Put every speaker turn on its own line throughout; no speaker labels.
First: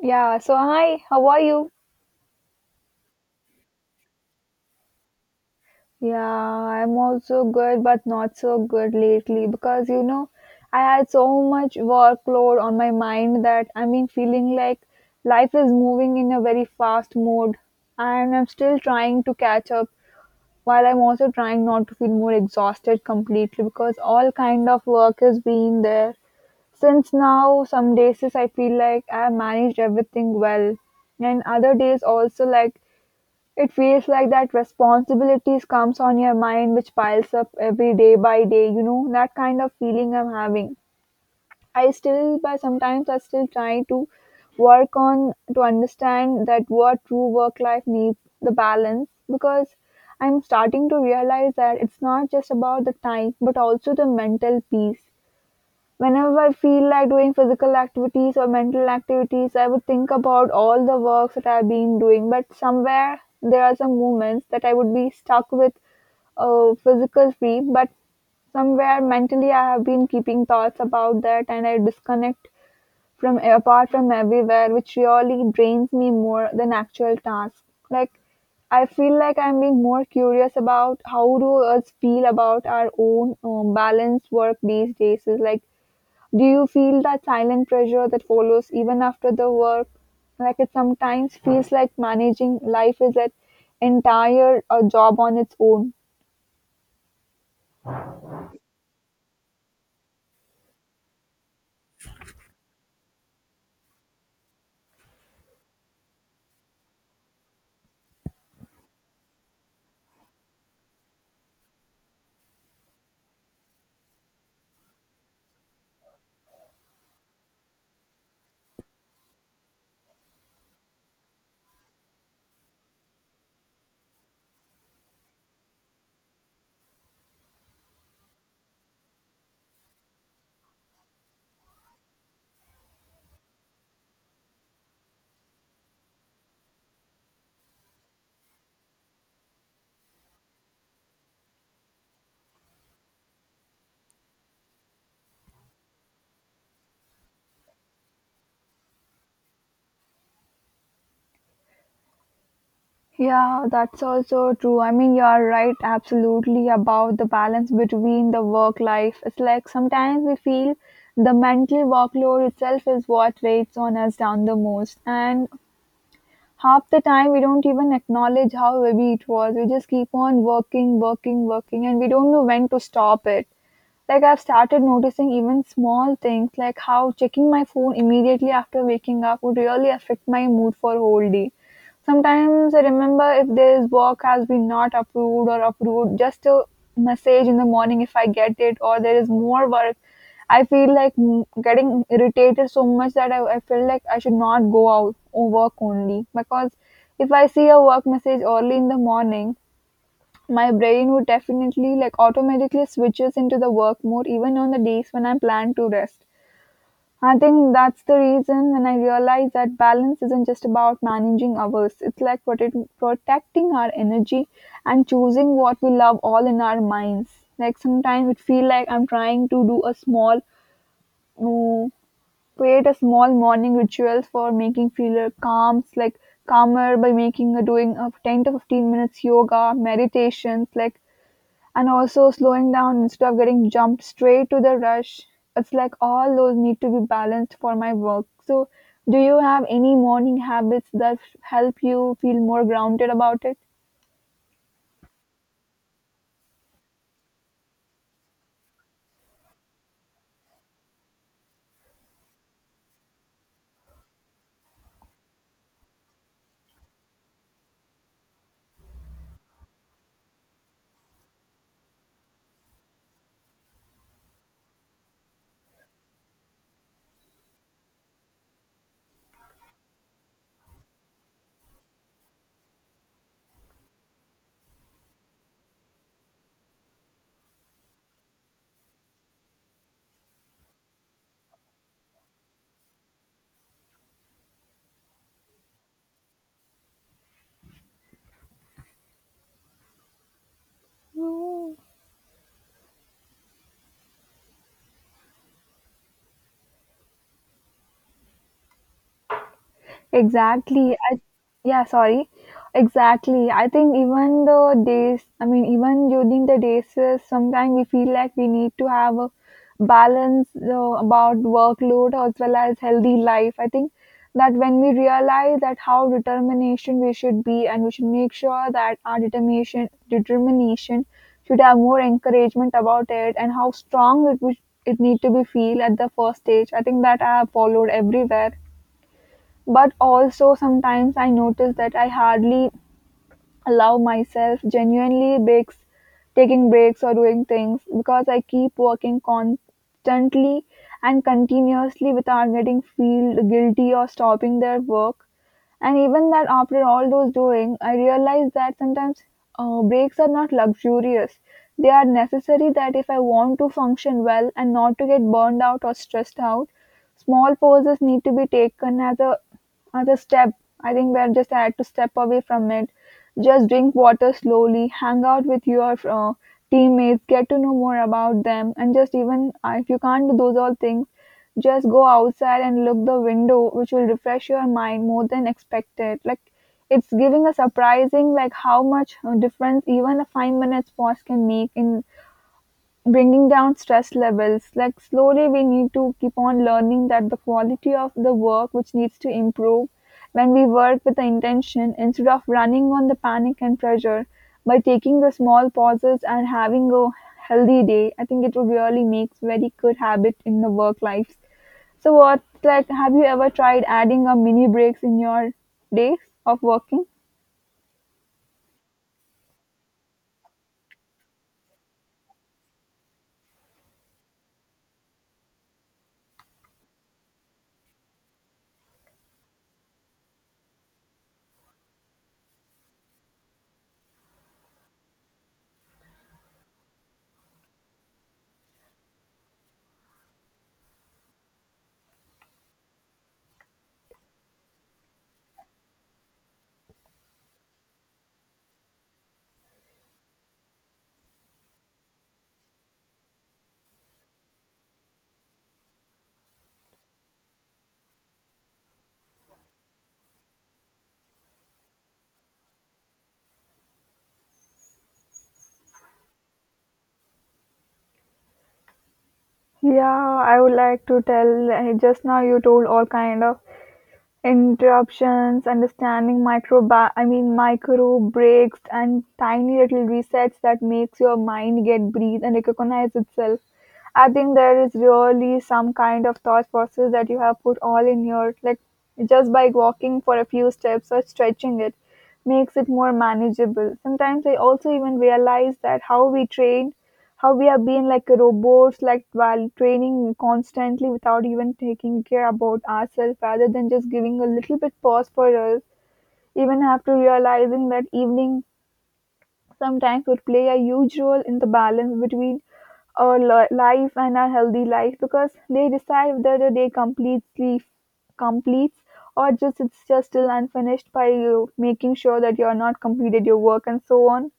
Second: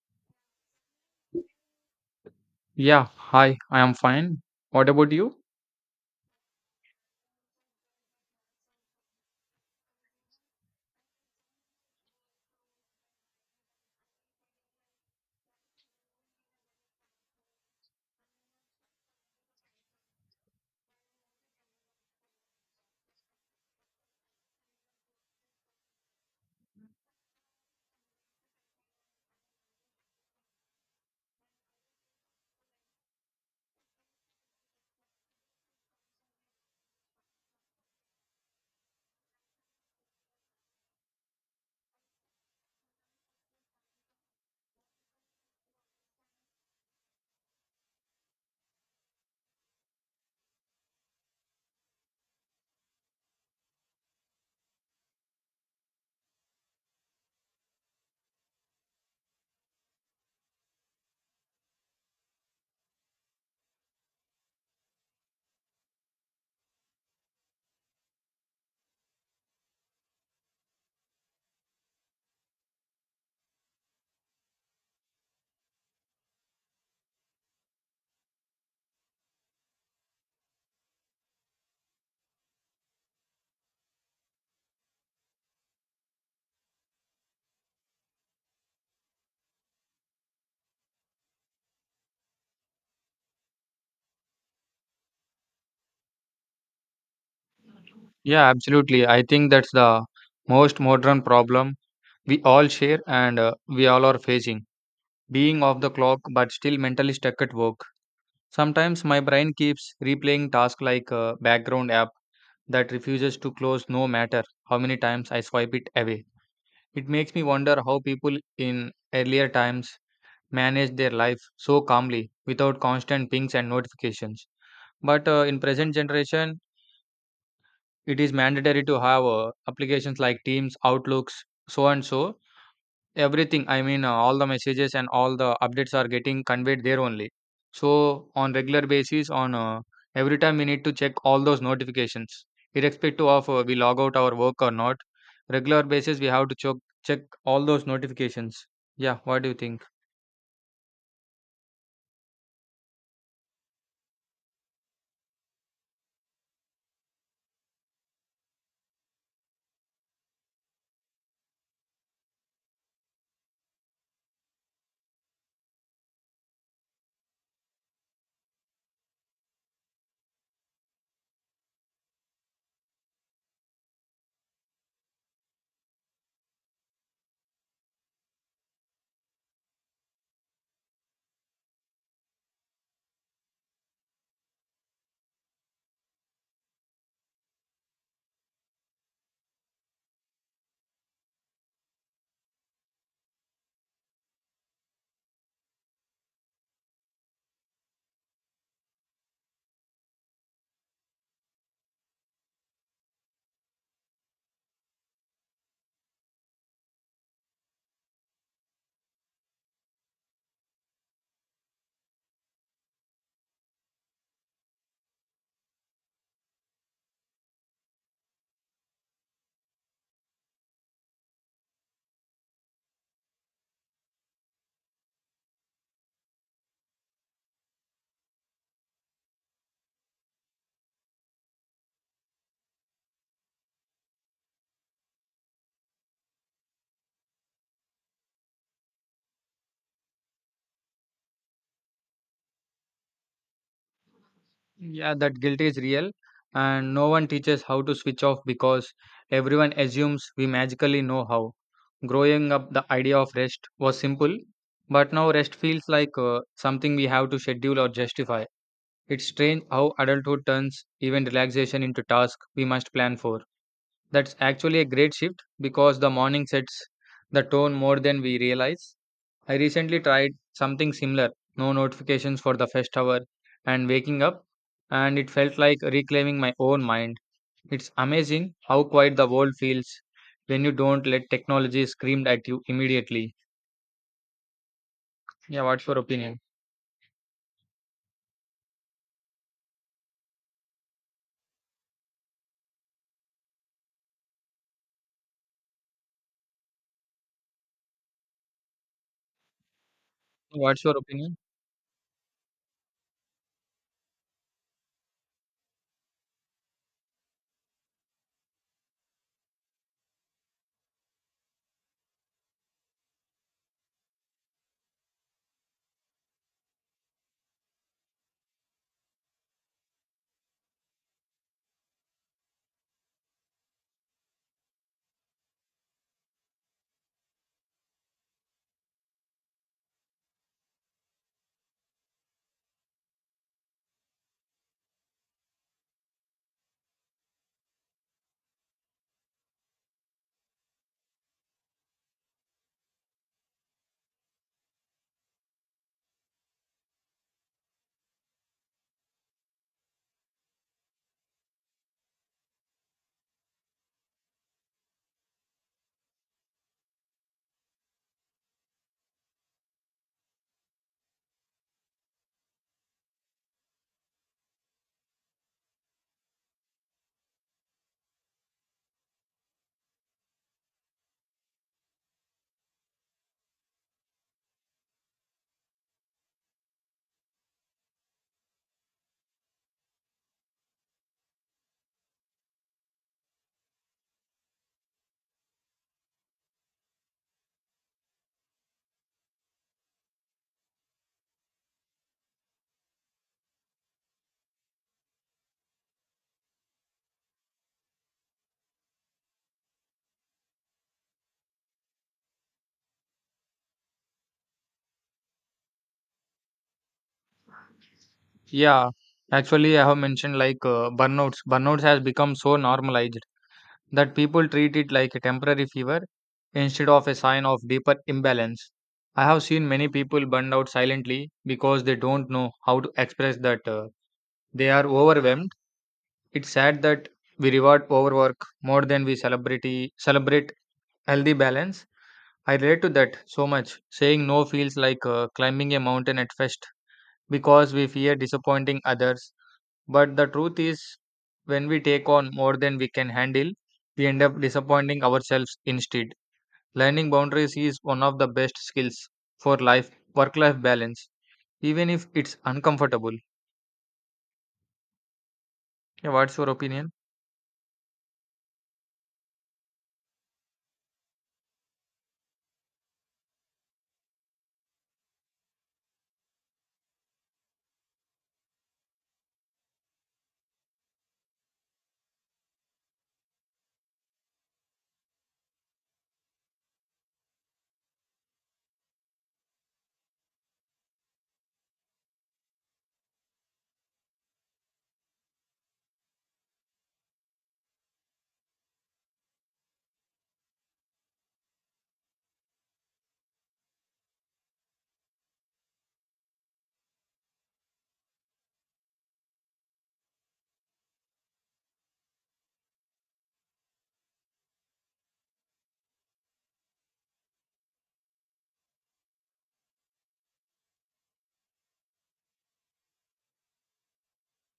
Yeah, so hi, how are you?
Yeah, hi, I am fine. What about you?
Yeah, I'm also good, but not so good lately because I had so much workload on my mind that, I mean, feeling like life is moving in a very fast mode, and I'm still trying to catch up while I'm also trying not to feel more exhausted completely because all kind of work has been there. Since now, some days is I feel like I managed everything well, and other days also like it feels like that responsibilities comes on your mind which piles up every day by day, that kind of feeling I'm having. I still But sometimes I still try to work on to understand that what true work life needs the balance because I'm starting to realize that it's not just about the time but also the mental peace. Whenever I feel like doing physical activities or mental activities, I would think about all the works that I've been doing. But somewhere there are some moments that I would be stuck with physical free, but somewhere mentally I have been keeping thoughts about that and I disconnect from apart from everywhere, which really drains me more than actual tasks. Like, I feel like I'm being more curious about how do us feel about our own balanced work these days. Is like do you feel that silent pressure that follows even after the work? Like it sometimes feels like managing life is an entire job on its own.
Yeah, absolutely. I think that's the most modern problem we all share and we all are facing. Being off the clock but still mentally stuck at work. Sometimes my brain keeps replaying tasks like a background app that refuses to close no matter how many times I swipe it away. It makes me wonder how people in earlier times managed their life so calmly without constant pings and notifications. But in present generation, it is mandatory to have applications like Teams, Outlooks, so and so. Everything, all the messages and all the updates are getting conveyed there only. So on regular basis, on every time we need to check all those notifications, irrespective of we log out our work or not. Regular basis, we have to check all those notifications. Yeah, what do you think?
Yeah, that's also true. I mean, you are right, absolutely, about the balance between the work life. It's like sometimes we feel the mental workload itself is what weighs on us down the most. And half the time, we don't even acknowledge how heavy it was. We just keep on working, working, working, and we don't know when to stop it. Like, I've started noticing even small things like how checking my phone immediately after waking up would really affect my mood for a whole day. Sometimes I remember if this work has been not approved or approved, just a message in the morning if I get it or there is more work. I feel like getting irritated so much that I feel like I should not go out or work only because if I see a work message early in the morning, my brain would definitely like automatically switches into the work mode even on the days when I plan to rest. I think that's the reason when I realized that balance isn't just about managing hours. It's like protecting our energy and choosing what we love all in our minds. Like sometimes it feel like I'm trying to do mm, create a small morning rituals for making feel calms, like calmer by making a doing of 10 to 15 minutes yoga, meditations, like and also slowing down instead of getting jumped straight to the rush. It's like all those need to be balanced for my work. So, do you have any morning habits that help you feel more grounded about it?
Yeah, that guilt is real, and no one teaches how to switch off because everyone assumes we magically know how. Growing up, the idea of rest was simple, but now rest feels like something we have to schedule or justify. It's strange how adulthood turns even relaxation into task we must plan for. That's actually a great shift because the morning sets the tone more than we realize. I recently tried something similar, no notifications for the first hour and waking up, and it felt like reclaiming my own mind. It's amazing how quiet the world feels when you don't let technology scream at you immediately. Yeah, what's your opinion? What's
Exactly.
your opinion?
Yeah, sorry. Exactly. I think even the days, I mean, even during the days, sometimes we feel like we need to have a balance about workload as well as healthy life. I think that when we realize that how determination we should be, and we should make sure that our determination should have more encouragement about it, and how strong it need to be feel at the first stage. I think that I have followed everywhere but also sometimes I notice that I hardly allow myself genuinely breaks taking breaks or doing things because I keep working constantly and continuously without getting feel guilty or stopping their work. And even that after all those doing, I realize that sometimes breaks are not luxurious. They are necessary that if I want to function well and not to get burned out or stressed out, small pauses need to be taken as a other step. I think we're just had to step away from it. Just drink water slowly, hang out with your teammates, get to know more about them, and just even if you can't do those all things, just go outside and look the window, which will refresh your mind more than expected. Like, it's giving a surprising like how much difference even a 5 minutes pause can make in bringing down stress levels. Like, slowly we need to keep on learning that the quality of the work which needs to improve when we work with the intention instead of running on the panic and pressure by taking the small pauses and having a healthy day. I think it would really makes very good habit in the work life. So what, like, have you ever tried adding a mini breaks in your days of working?
Yeah, actually, I have mentioned like burnouts. Burnouts has become so normalized, that people treat it like a temporary fever instead of a sign of deeper imbalance. I have seen many people burned out silently because they don't know how to express that they are overwhelmed. It's sad that we reward overwork more than we celebrate healthy balance. I relate to that so much. Saying no feels like climbing a mountain at first because we fear disappointing others, but the truth is, when we take on more than we can handle, we end up disappointing ourselves instead. Learning boundaries is one of the best skills for life, work life balance, even if it's uncomfortable. Yeah, what's your opinion?
Yeah, I would like to tell uh, just now you told all kind of interruptions, understanding microbi I mean micro breaks and tiny little resets that makes your mind get breathe and recognize itself. I think there is really some kind of thought process that you have put all in your like just by walking for a few steps or stretching it makes it more manageable. Sometimes I also even realize that how we have been like robots, like while training constantly without even taking care about ourselves, rather than just giving a little bit pause for us. Even after realizing that evening sometimes would play a huge role in the balance between our life and our healthy life because they decide whether the day completely completes or just it's just still unfinished by you making sure that you are not completed your work and so on.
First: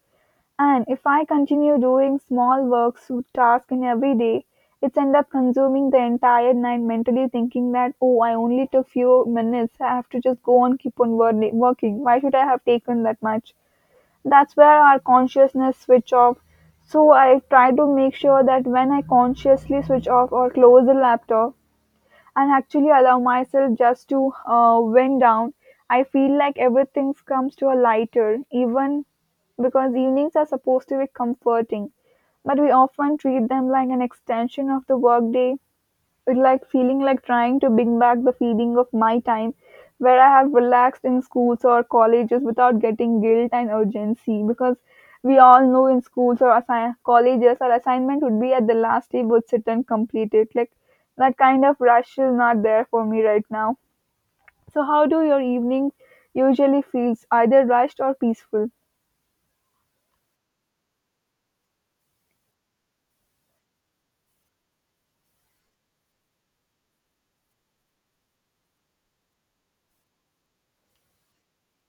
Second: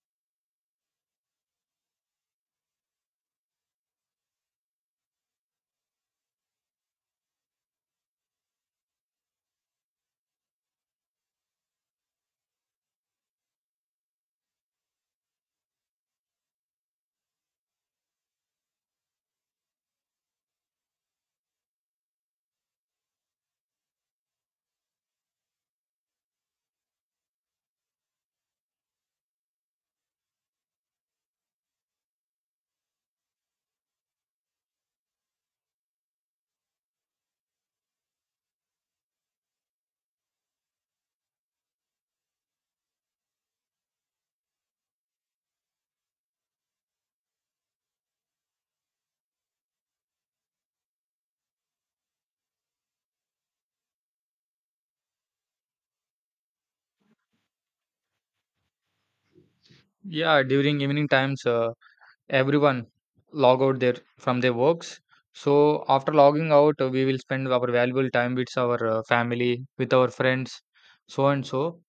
And if I continue doing small works task in every day, it's end up consuming the entire night mentally thinking that oh, I only took few minutes. I have to just go on keep on working. Why should I have taken that much? That's where our consciousness switch off. So I try to make sure that when I consciously switch off or close the laptop and actually allow myself just to wind down, I feel like everything comes to a lighter. Even because evenings are supposed to be comforting, but we often treat them like an extension of the workday. It's like feeling like trying to bring back the feeling of my time where I have relaxed in schools or colleges without getting guilt and urgency because we all know in schools or colleges our assignment would be at the last day would sit and complete it. Like that kind of rush is not there for me right now. So how do your evening usually feels, either rushed or peaceful?
Yeah, during evening times, everyone log out their from their works. So after logging out, we will spend our valuable time with our family, with our friends, so and so.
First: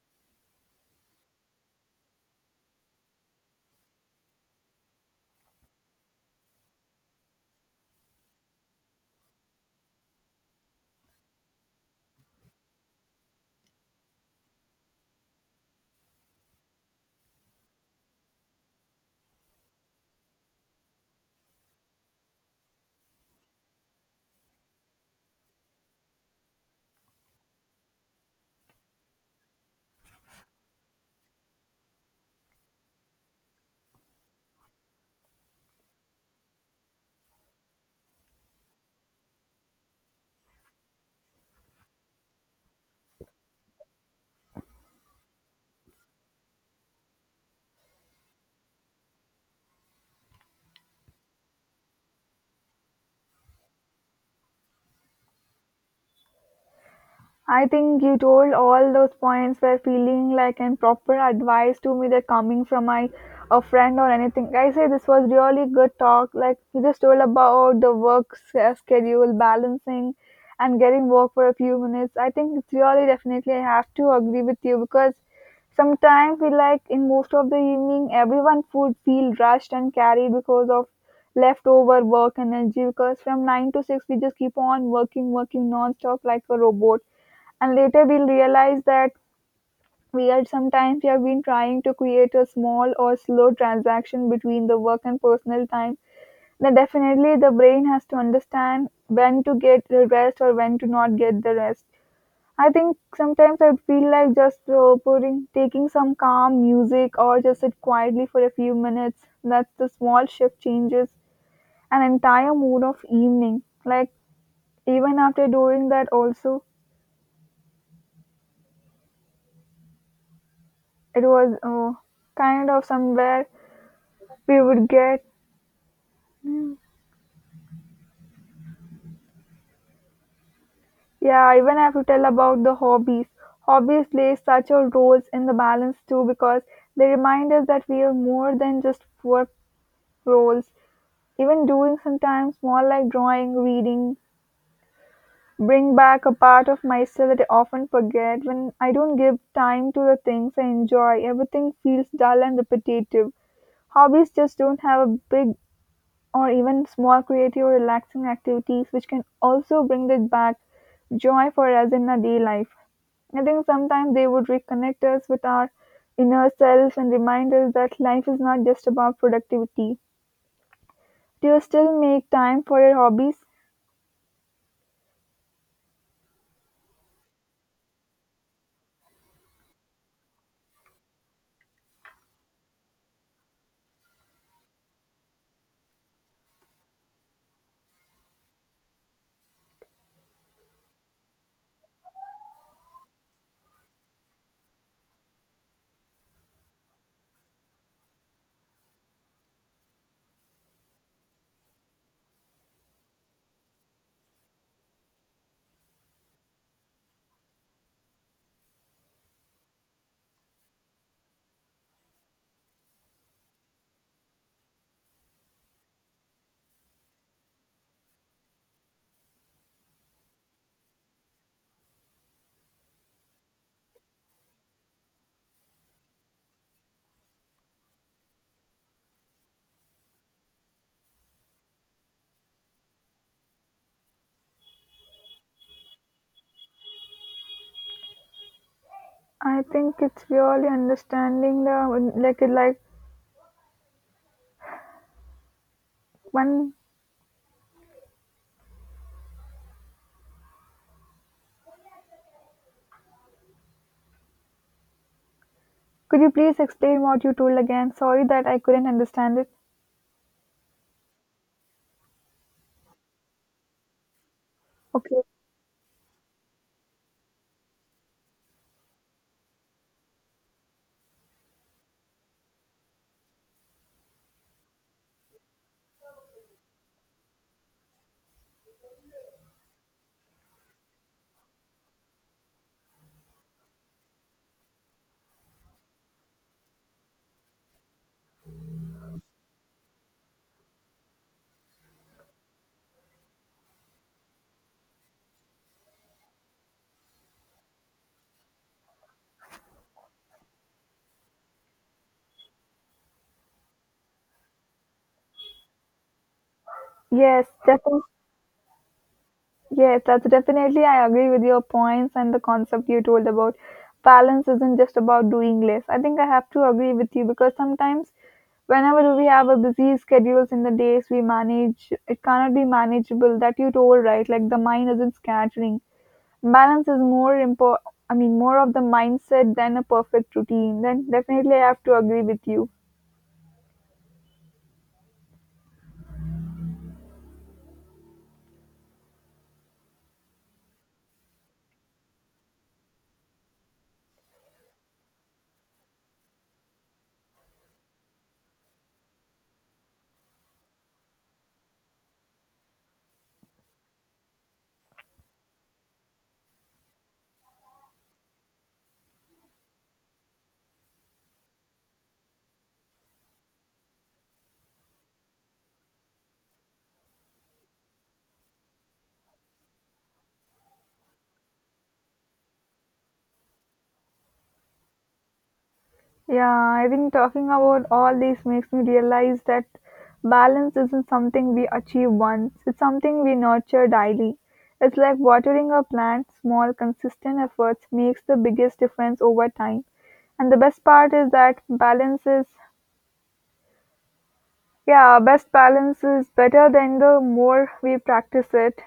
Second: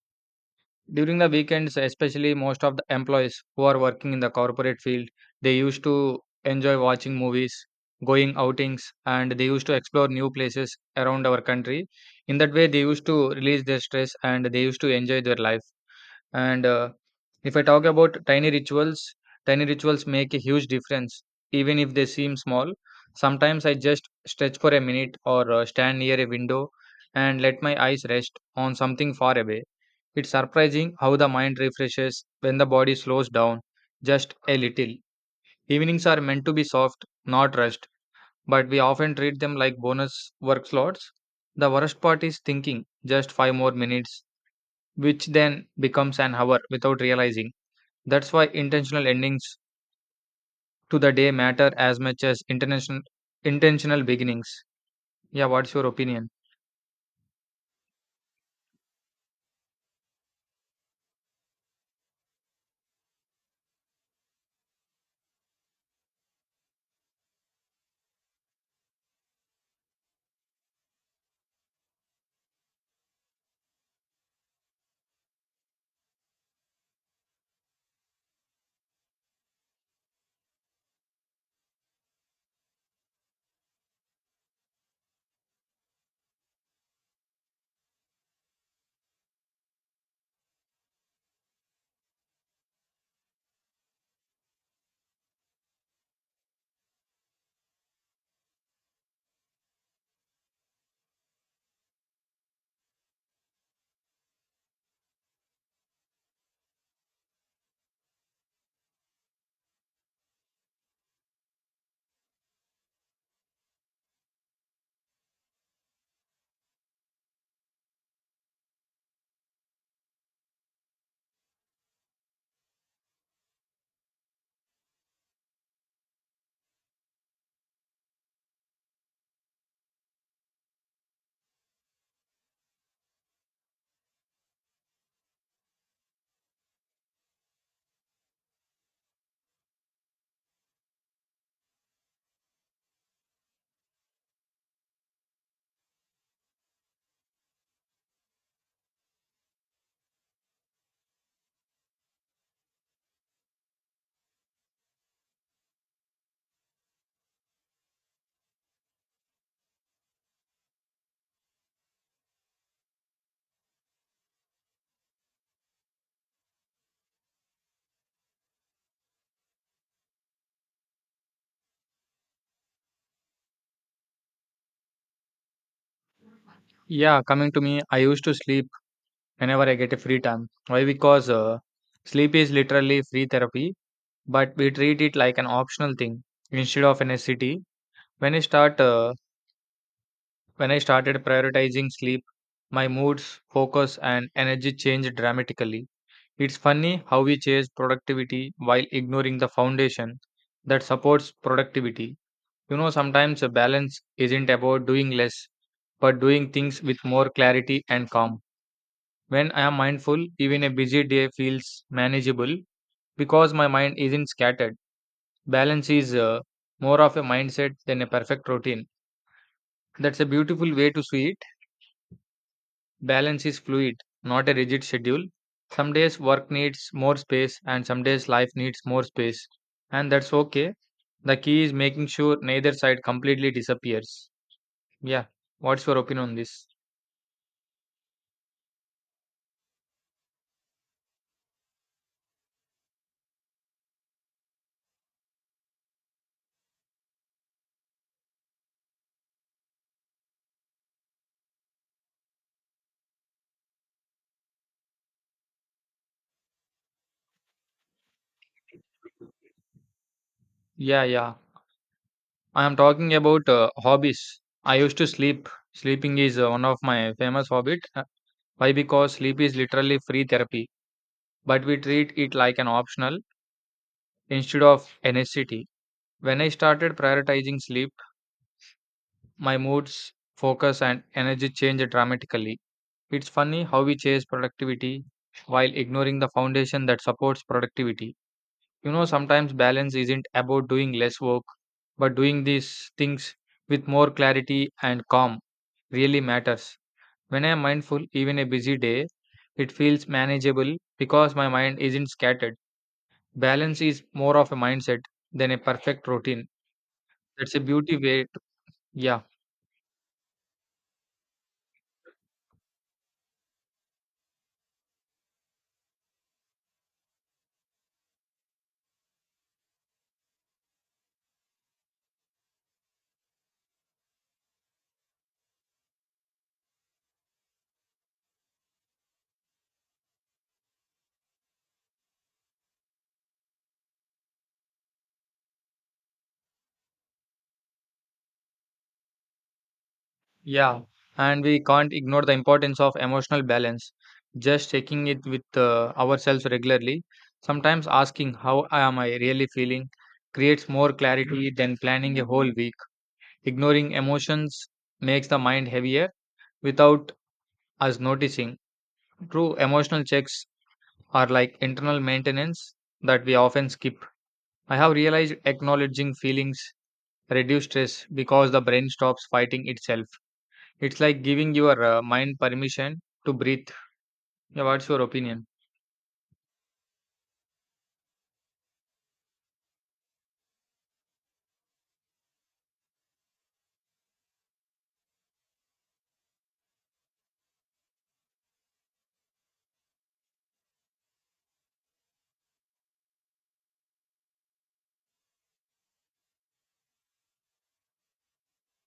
During the weekends, especially most of the employees who are working in the corporate field, they used to enjoy watching movies, going outings, and they used to explore new places around our country. In that way, they used to release their stress and they used to enjoy their life. And if I talk about tiny rituals make a huge difference, even if they seem small. Sometimes I just stretch for a minute or stand near a window and let my eyes rest on something far away. It's surprising how the mind refreshes when the body slows down just a little. Evenings are meant to be soft, not rushed, but we often treat them like bonus work slots. The worst part is thinking just five more minutes, which then becomes an hour without realizing. That's why intentional endings to the day matter as much as intentional beginnings. Yeah, what's your opinion?
I think you told all those points were feeling like an proper advice to me that coming from my a friend or anything. I say this was really good talk. Like you just told about the work schedule balancing and getting work for a few minutes. I think it's really definitely I have to agree with you because sometimes, we like in most of the evening, everyone would feel rushed and carried because of leftover work energy. Because from 9 to 6, we just keep on working, working non-stop like a robot. And later, we'll realize that we are sometimes we have been trying to create a small or slow transaction between the work and personal time. Then definitely, the brain has to understand when to get the rest or when to not get the rest. I think sometimes I feel like just taking some calm music or just sit quietly for a few minutes. That's the small shift changes an entire mood of evening. Like even after doing that, also it was kind of somewhere we would get. Yeah, even I have to tell about the hobbies. Hobbies play such a roles in the balance too because they remind us that we are more than just work roles. Even doing sometimes more like drawing, reading, bring back a part of myself that I often forget. When I don't give time to the things I enjoy, everything feels dull and repetitive. Hobbies just don't have a big or even small creative or relaxing activities which can also bring that back joy for us in our day life. I think sometimes they would reconnect us with our inner self and remind us that life is not just about productivity. Do you still make time for your hobbies?
Yeah, coming to me, I used to sleep whenever I get a free time. Why? Because sleep is literally free therapy, but we treat it like an optional thing instead of a necessity. When I start, uh, when I started prioritizing sleep, my moods, focus, and energy changed dramatically. It's funny how we chase productivity while ignoring the foundation that supports productivity. You know, sometimes a balance isn't about doing less, but doing things with more clarity and calm. When I am mindful, even a busy day feels manageable because my mind isn't scattered. Balance is more of a mindset than a perfect routine. That's a beautiful way to see it. Balance is fluid, not a rigid schedule. Some days work needs more space, and some days life needs more space. And that's okay. The key is making sure neither side completely disappears. Yeah. What's your opinion on this?
I think it's really understanding the like One, could you please explain what you told again? Sorry that I couldn't understand it.
Yeah, yeah. I am talking about hobbies. I used to
Okay.
sleep. Sleeping is one of my famous hobbies. Why? Because sleep is literally free therapy, but we treat it like an optional instead of a necessity. When I started prioritizing sleep, my moods, focus, and energy changed dramatically. It's funny how we chase productivity while ignoring the foundation that supports productivity. You know, sometimes balance isn't about doing less work, but doing these things with more clarity and calm. Really matters. When I am mindful, even a busy day, it feels manageable because my mind isn't scattered. Balance is more of a mindset than a perfect routine.
Yes,
That's a beauty
definitely.
way. To, yeah,
Yes, that's definitely. I agree with your points and the concept you told about balance isn't just about doing less. I think I have to agree with you because sometimes whenever we have a busy schedules in the days we manage, it cannot be manageable. That you told right, like the mind isn't scattering. Balance is more important. I mean, more of the mindset than a perfect routine. Then definitely, I have to agree with you.
yeah. And we can't ignore the importance of emotional balance. Just checking it with ourselves regularly, sometimes asking, "How am I really feeling?" creates more clarity than planning a whole week. Ignoring emotions makes the mind heavier without us noticing. True emotional checks are like internal maintenance that we often skip. I have realized acknowledging feelings reduce stress because the brain stops fighting itself. It's like giving your mind permission to breathe. Yeah, what's your opinion?
Yeah, I think talking about all these makes me realize that balance isn't something we achieve once, it's something we nurture daily. It's like watering a plant, small, consistent efforts makes the biggest difference over time. And the best part is that yeah, best balance is better than the more we practice it.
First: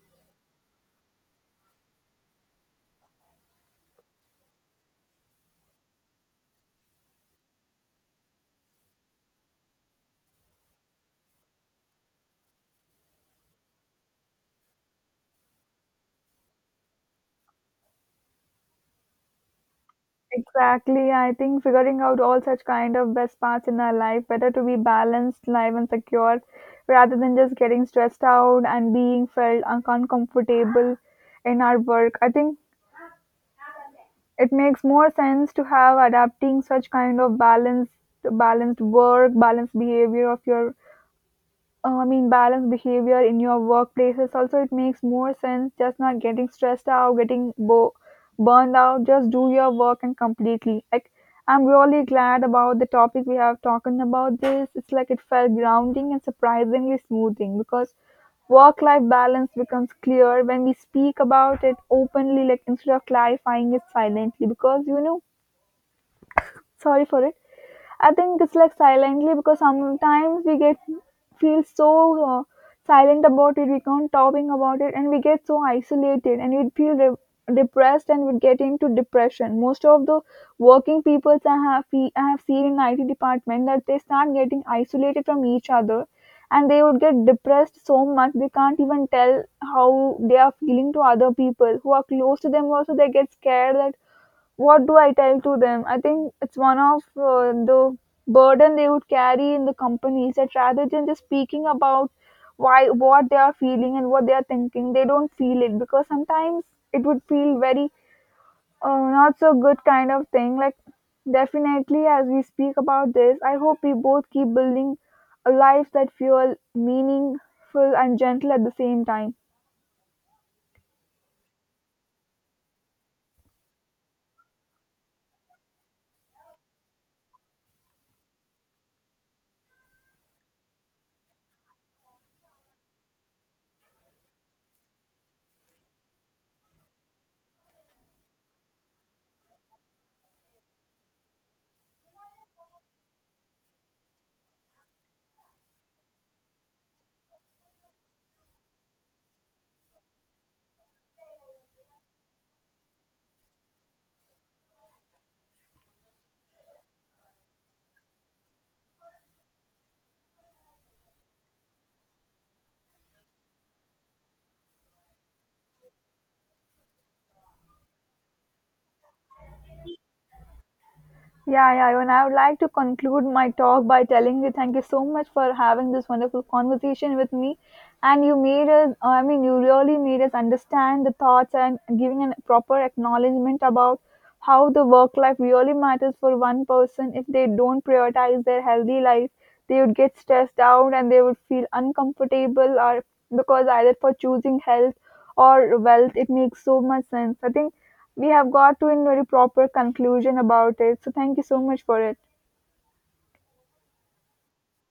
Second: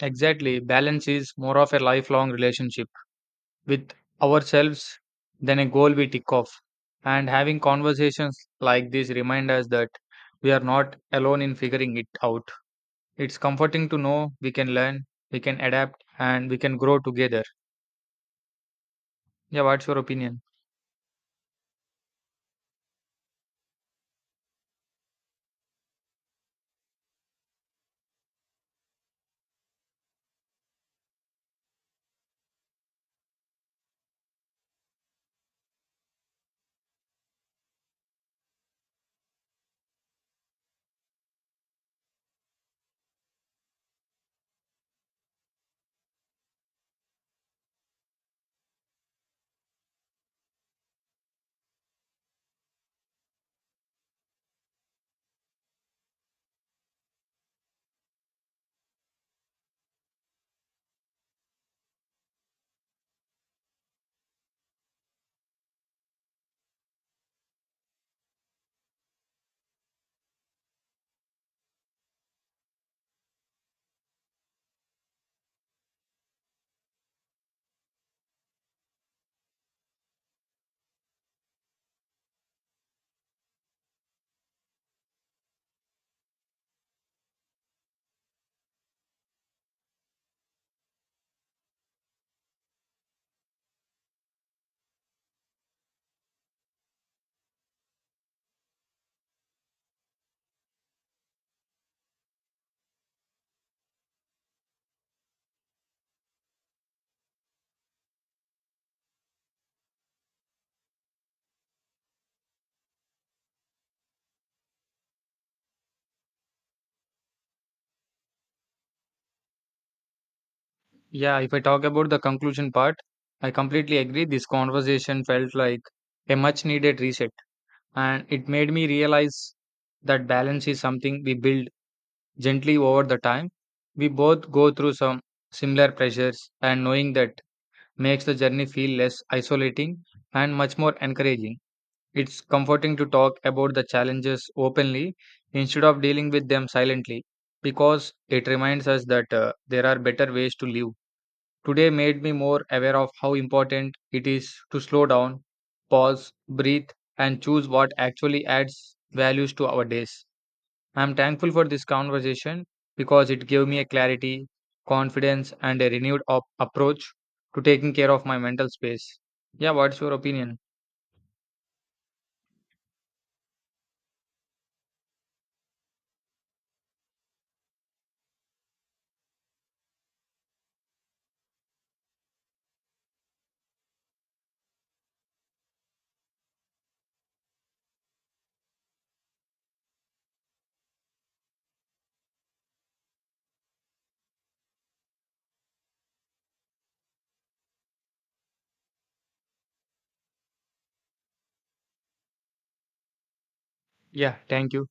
Exactly. Balance is more of a lifelong relationship with ourselves than a goal we tick off. And having conversations like this remind us that we are not alone in figuring it out. It's comforting to know we can learn, we can adapt, and we can grow together. Yeah, what's your opinion?
Exactly. I think figuring out all such kind of best parts in our life, better to be balanced, live and secure, rather than just getting stressed out and being felt uncomfortable in our work. I think it makes more sense to have adapting such kind of balanced work, balanced behavior in your workplaces. Also, it makes more sense just not getting stressed out, getting burned out. Just do your work and completely. Like, I'm really glad about the topic we have talking about this. It's like it felt grounding and surprisingly smoothing because work life balance becomes clear when we speak about it openly, like instead of clarifying it silently. Because, sorry for it, I think it's like silently because sometimes we get feel so uh, silent about it. We can't talking about it, and we get so isolated, and we feel depressed, and we get into depression. Most of the working peoples I have seen in IT department that they start getting isolated from each other, and they would get depressed so much they can't even tell how they are feeling to other people who are close to them. Also, they get scared that what do I tell to them? I think it's one of the burden they would carry in the companies that rather than just speaking about why what they are feeling and what they are thinking, they don't feel it because sometimes it would feel very not so good kind of thing. Like definitely, as we speak about this, I hope we both keep building a life that feel meaningful and gentle at the same time.
Yeah, if I talk about the conclusion part, I completely agree. This conversation felt like a much needed reset, and it made me realize that balance is something we build gently over the time. We both go through some similar pressures, and knowing that makes the journey feel less isolating and much more encouraging. It's comforting to talk about the challenges openly instead of dealing with them silently because it reminds us that there are better ways to live. Today made me more aware of how important it is to slow down, pause, breathe, and choose what actually adds values to our days. I'm thankful for this conversation because it gave me a clarity, confidence, and a renewed approach to taking care of my mental space. Yeah, what's your opinion?
Yeah, yeah, and I would like to conclude my talk by telling you thank you so much for having this wonderful conversation with me. And I mean, you really made us understand the thoughts and giving a proper acknowledgement about how the work life really matters for one person. If they don't prioritize their healthy life, they would get stressed out and they would feel uncomfortable or because either for choosing health or wealth, it makes so much sense. I think we have got to a very proper conclusion about it. So thank you so much for it.
Yeah, thank you.